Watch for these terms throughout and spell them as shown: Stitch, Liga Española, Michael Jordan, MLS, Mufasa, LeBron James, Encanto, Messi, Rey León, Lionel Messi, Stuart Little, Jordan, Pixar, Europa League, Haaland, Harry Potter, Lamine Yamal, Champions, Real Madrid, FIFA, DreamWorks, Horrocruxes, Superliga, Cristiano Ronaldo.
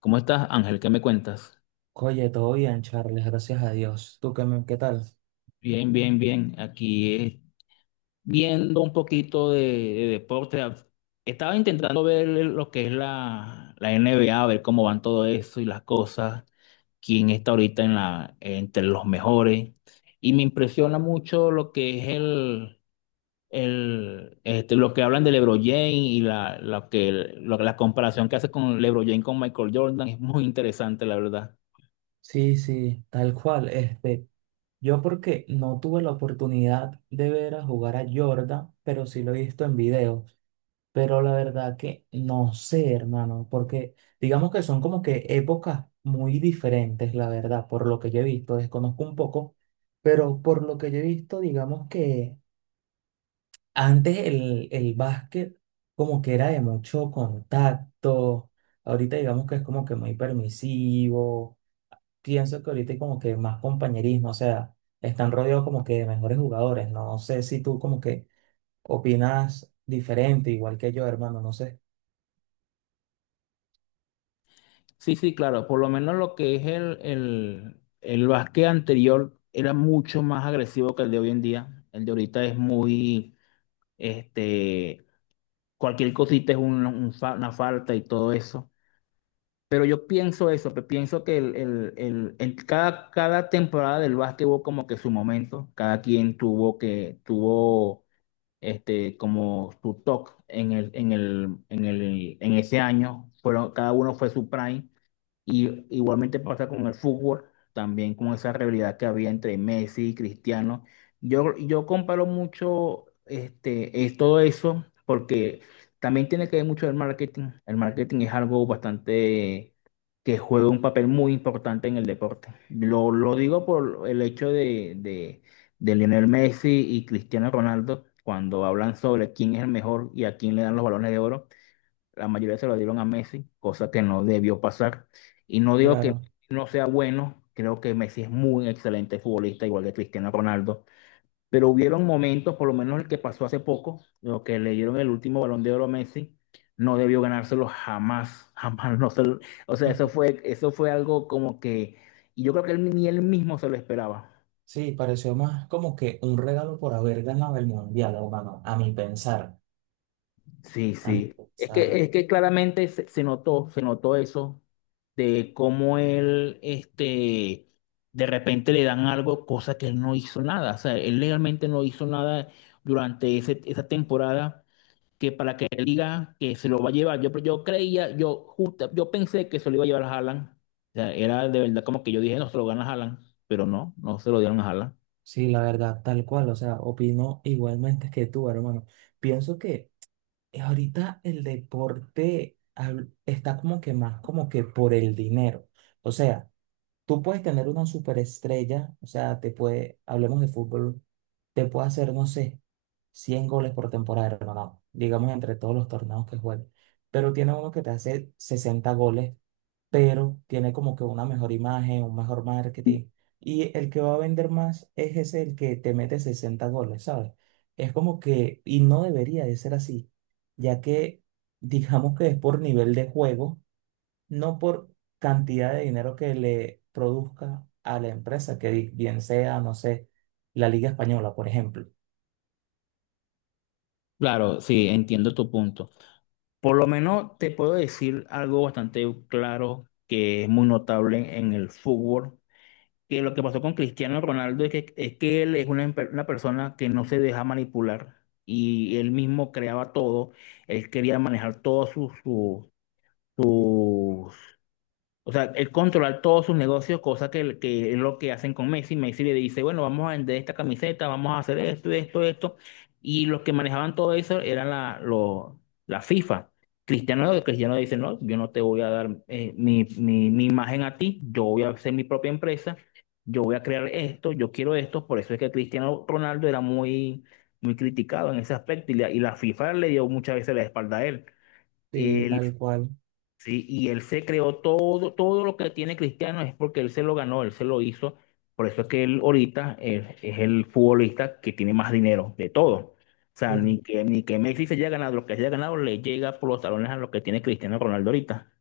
¿Cómo estás, Ángel? ¿Qué me cuentas? Oye, todo bien, Charles, gracias a Dios. ¿Tú qué, qué tal? Bien, bien, bien. Aquí viendo un poquito de deporte. Estaba intentando ver lo que es la NBA, ver cómo van todo eso y las cosas, quién está ahorita en la, entre los mejores. Y me impresiona mucho lo que es lo que hablan de LeBron James y la comparación que hace con LeBron James con Michael Jordan. Es muy interesante, la verdad. Sí, sí, tal cual. Este, yo porque no tuve la oportunidad de ver a jugar a Jordan, pero sí lo he visto en videos. Pero la verdad que no sé, hermano, porque digamos que son como que épocas muy diferentes, la verdad, por lo que yo he visto, desconozco un poco, pero por lo que yo he visto, digamos que antes el básquet como que era de mucho contacto. Ahorita digamos que es como que muy permisivo. Pienso que ahorita hay como que más compañerismo, o sea, están rodeados como que de mejores jugadores. No sé si tú como que opinas diferente, igual que yo, hermano, no sé, Sí, sí, claro. Por lo menos lo que es el básquet anterior era mucho más agresivo que el de hoy en día. El de ahorita es este, cualquier cosita es una falta y todo eso. Pero yo pienso eso, que pienso que cada temporada del básquet hubo como que su momento. Cada quien tuvo como su toque en ese año. Fueron, cada uno fue su prime. Y igualmente pasa con el fútbol, también con esa rivalidad que había entre Messi y Cristiano. Yo comparo mucho es todo eso porque también tiene que ver mucho el marketing. El marketing es algo bastante que juega un papel muy importante en el deporte. Lo digo por el hecho de Lionel Messi y Cristiano Ronaldo cuando hablan sobre quién es el mejor y a quién le dan los balones de oro. La mayoría se lo dieron a Messi, cosa que no debió pasar. Y no digo que claro. no sea bueno, creo que Messi es muy excelente futbolista, igual que Cristiano Ronaldo. Pero hubieron momentos, por lo menos el que pasó hace poco, lo que le dieron el último balón de oro a Messi, no debió ganárselo jamás, jamás. No se lo- O sea, Ujú. Eso fue algo como que, y yo creo que él, ni él mismo se lo esperaba. Sí, pareció más como que un regalo por haber ganado el mundial, hermano, a mi pensar, Sí, a mi sí. Es pensar. que, es que claramente se notó eso de cómo de repente le dan algo, cosa que él no hizo nada. O sea, él legalmente no hizo nada durante esa temporada que para que él diga que se lo va a llevar. Yo creía, yo justa- yo pensé que se lo iba a llevar a Haaland. O sea, era de verdad como que yo dije, no se lo gana a Haaland, pero no, no se lo dieron a Haaland. Sí, la verdad, tal cual, o sea, opino igualmente que tú, hermano. Pienso que ahorita el deporte está como que más como que por el dinero. O sea, tú puedes tener una superestrella, o sea, te puede, hablemos de fútbol, te puede hacer, no sé, 100 goles por temporada, hermano, digamos entre todos los torneos que juegue, pero tiene uno que te hace 60 goles, pero tiene como que una mejor imagen, un mejor marketing, y el que va a vender más es ese, el que te mete 60 goles, ¿sabes? Es como que, y no debería de ser así, ya que digamos que es por nivel de juego, no por cantidad de dinero que le produzca a la empresa, que bien sea, no sé, la Liga Española, por ejemplo. Claro, sí, entiendo tu punto. Por lo menos te puedo decir algo bastante claro que es muy notable en el fútbol, que lo que pasó con Cristiano Ronaldo es que él es una persona que no se deja manipular y él mismo creaba todo, él quería manejar todos sus, o sea, él controlar todos sus negocios, que es lo que hacen con Messi. Messi le dice, bueno, vamos a vender esta camiseta, vamos a hacer esto, esto, esto. Y los que manejaban todo eso la FIFA. Cristiano dice, no, yo no te voy a dar mi imagen a ti, yo voy a hacer mi propia empresa, yo voy a crear esto, yo quiero esto. Por eso es que Cristiano Ronaldo era muy criticado en ese aspecto y la FIFA le dio muchas veces la espalda a él. Sí, Eh, tal cual. Sí, y él se creó todo, todo lo que tiene Cristiano es porque él se lo ganó, él se lo hizo. Por eso es que él ahorita es el futbolista que tiene más dinero de todo. O sea, Sí. Ni que Messi se haya ganado lo que se haya ganado, le llega por los talones a lo que tiene Cristiano Ronaldo ahorita.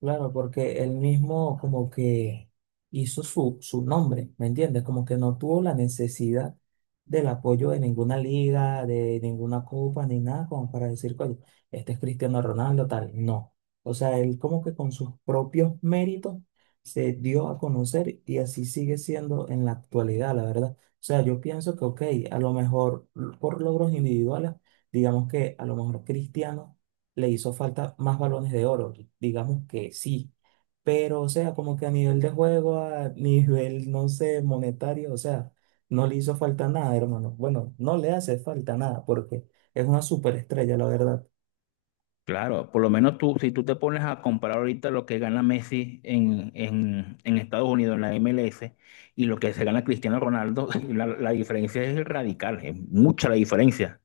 Claro, porque él mismo como que hizo su nombre, ¿me entiendes? Como que no tuvo la necesidad del apoyo de ninguna liga, de ninguna copa, ni nada como para decir, oye, este es Cristiano Ronaldo, tal. No. O sea, él como que con sus propios méritos se dio a conocer y así sigue siendo en la actualidad, la verdad. O sea, yo pienso que, ok, a lo mejor por logros individuales, digamos que a lo mejor Cristiano le hizo falta más balones de oro, digamos que sí, pero o sea, como que a nivel de juego, a nivel, no sé, monetario, o sea, no le hizo falta nada, hermano. Bueno, no le hace falta nada porque es una superestrella, la verdad. Claro, por lo menos tú, si tú te pones a comparar ahorita lo que gana Messi en Estados Unidos, en la MLS, y lo que se gana Cristiano Ronaldo, la diferencia es radical, es mucha la diferencia.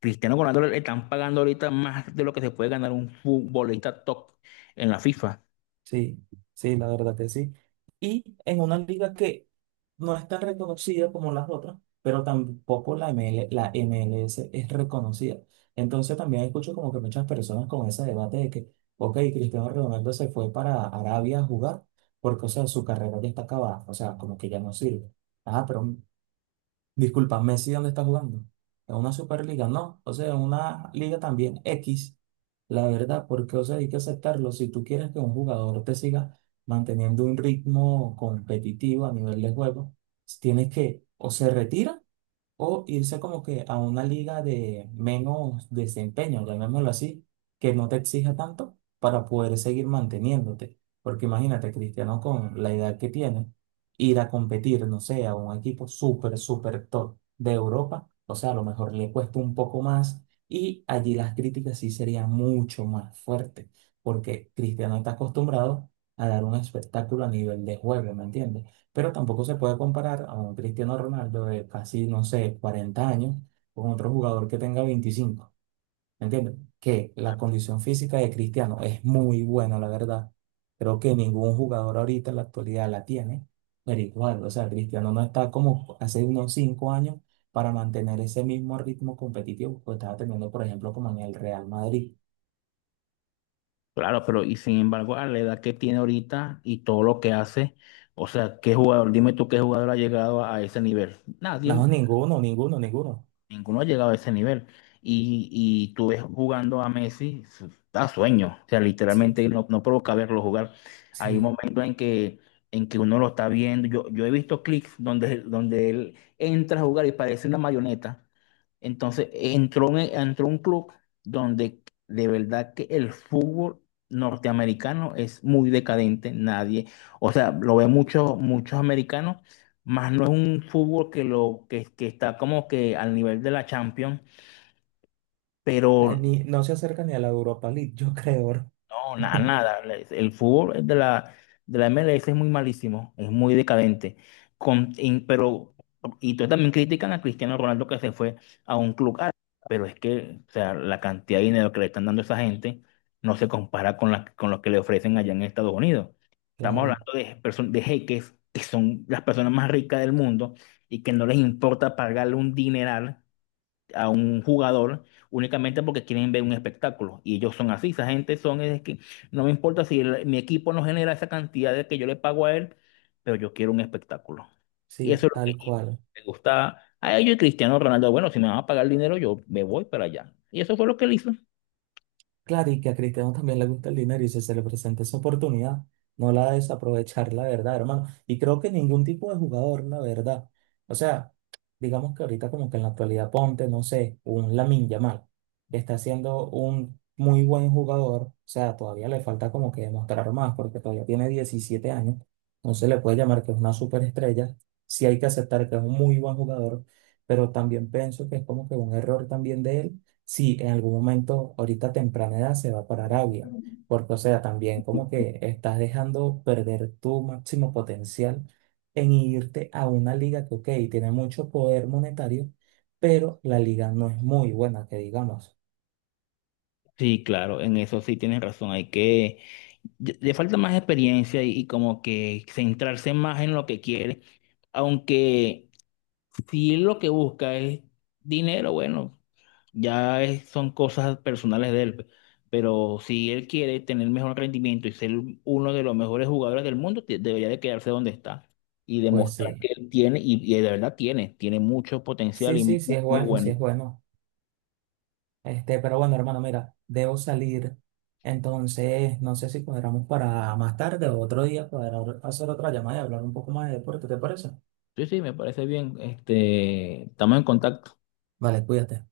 Cristiano Ronaldo le están pagando ahorita más de lo que se puede ganar un futbolista top en la FIFA. Sí, sí, la verdad que sí. Y en una liga que no es tan reconocida como las otras, pero tampoco la MLS es reconocida. Entonces también escucho como que muchas personas con ese debate de que, ok, Cristiano Ronaldo se fue para Arabia a jugar porque, o sea, su carrera ya está acabada, o sea, como que ya no sirve. Ah, pero disculpa, Messi, ¿dónde está jugando? En una Superliga, no. O sea, en una liga también X, la verdad, porque, o sea, hay que aceptarlo. Si tú quieres que un jugador te siga manteniendo un ritmo competitivo a nivel de juego, tienes que o se retira o irse como que a una liga de menos desempeño, llamémoslo así, que no te exija tanto para poder seguir manteniéndote. Porque imagínate, Cristiano, con la edad que tiene, ir a competir, no sé, a un equipo súper, súper top de Europa, o sea, a lo mejor le cuesta un poco más y allí las críticas sí serían mucho más fuertes, porque Cristiano está acostumbrado a dar un espectáculo a nivel de juego, ¿me entiendes? Pero tampoco se puede comparar a un Cristiano Ronaldo de casi, no sé, 40 años con otro jugador que tenga 25, ¿me entiendes? Que la condición física de Cristiano es muy buena, la verdad. Creo que ningún jugador ahorita en la actualidad la tiene. Pero igual, o sea, Cristiano no está como hace unos 5 años para mantener ese mismo ritmo competitivo que estaba teniendo, por ejemplo, como en el Real Madrid. Claro, pero y sin embargo, a la edad que tiene ahorita y todo lo que hace, o sea, ¿qué jugador? Dime tú qué jugador ha llegado a ese nivel. No, Nadie, ninguno, ninguno, ninguno. ninguno ha llegado a ese nivel. Y tú ves jugando a Messi, da sueño. O sea, Sí, literalmente no, no provoca verlo jugar. Hay sí. momentos en que uno lo está viendo. Yo he visto clics donde él entra a jugar y parece una marioneta. Entonces, entró a un club donde de verdad que el fútbol norteamericano es muy decadente. Nadie, o sea, lo ve muchos, muchos americanos más no es un fútbol que está como que al nivel de la Champions, Ah, pero no se acerca ni a la Europa League, yo creo. no, nada, nada. El fútbol de la MLS es muy malísimo, es muy decadente. Con, y- pero, y tú también critican a Cristiano Ronaldo que se fue a un club árabe, pero es que, o sea, la cantidad de dinero que le están dando a esa gente no se compara con lo que le ofrecen allá en Estados Unidos. Estamos Claro. hablando de jeques que son las personas más ricas del mundo y que no les importa pagarle un dineral a un jugador únicamente porque quieren ver un espectáculo. Y ellos son así, esa gente son, es que no me importa mi equipo no genera esa cantidad de que yo le pago a él, pero yo quiero un espectáculo. Y Sí, eso es lo tal que cual. me gusta a ellos y Cristiano Ronaldo. Bueno, si me van a pagar dinero, yo me voy para allá. Y eso fue lo que él hizo. Claro, y que a Cristiano también le gusta el dinero y si se le presenta esa oportunidad, no la desaprovechar, la verdad, hermano. Y creo que ningún tipo de jugador, la verdad. O sea, digamos que ahorita como que en la actualidad ponte, no sé, un Lamine Yamal, que está siendo un muy buen jugador, o sea, todavía le falta como que demostrar más porque todavía tiene 17 años. No se le puede llamar que es una superestrella, sí hay que aceptar que es un muy buen jugador, pero también pienso que es como que un error también de él si en algún momento, ahorita a temprana edad, se va para Arabia. Porque, o sea, también como que estás dejando perder tu máximo potencial en irte a una liga que, ok, tiene mucho poder monetario, pero la liga no es muy buena, que digamos. Sí, claro, en eso sí tienes razón. Le falta más experiencia y como que centrarse más en lo que quiere. Aunque si lo que busca es dinero, bueno. Son cosas personales de él, pero si él quiere tener mejor rendimiento y ser uno de los mejores jugadores del mundo, debería de quedarse donde está y Pues demostrar que sí, él tiene, y de verdad tiene, tiene mucho potencial sí, y mu- sí, sí es muy, bueno, sí es bueno. bueno. Este, pero bueno, hermano, mira, debo salir. Entonces, no sé si cuadramos para más tarde o otro día, poder hacer otra llamada y hablar un poco más de deporte, ¿te parece? Sí, sí, me parece bien. Este, estamos en contacto. Vale, cuídate.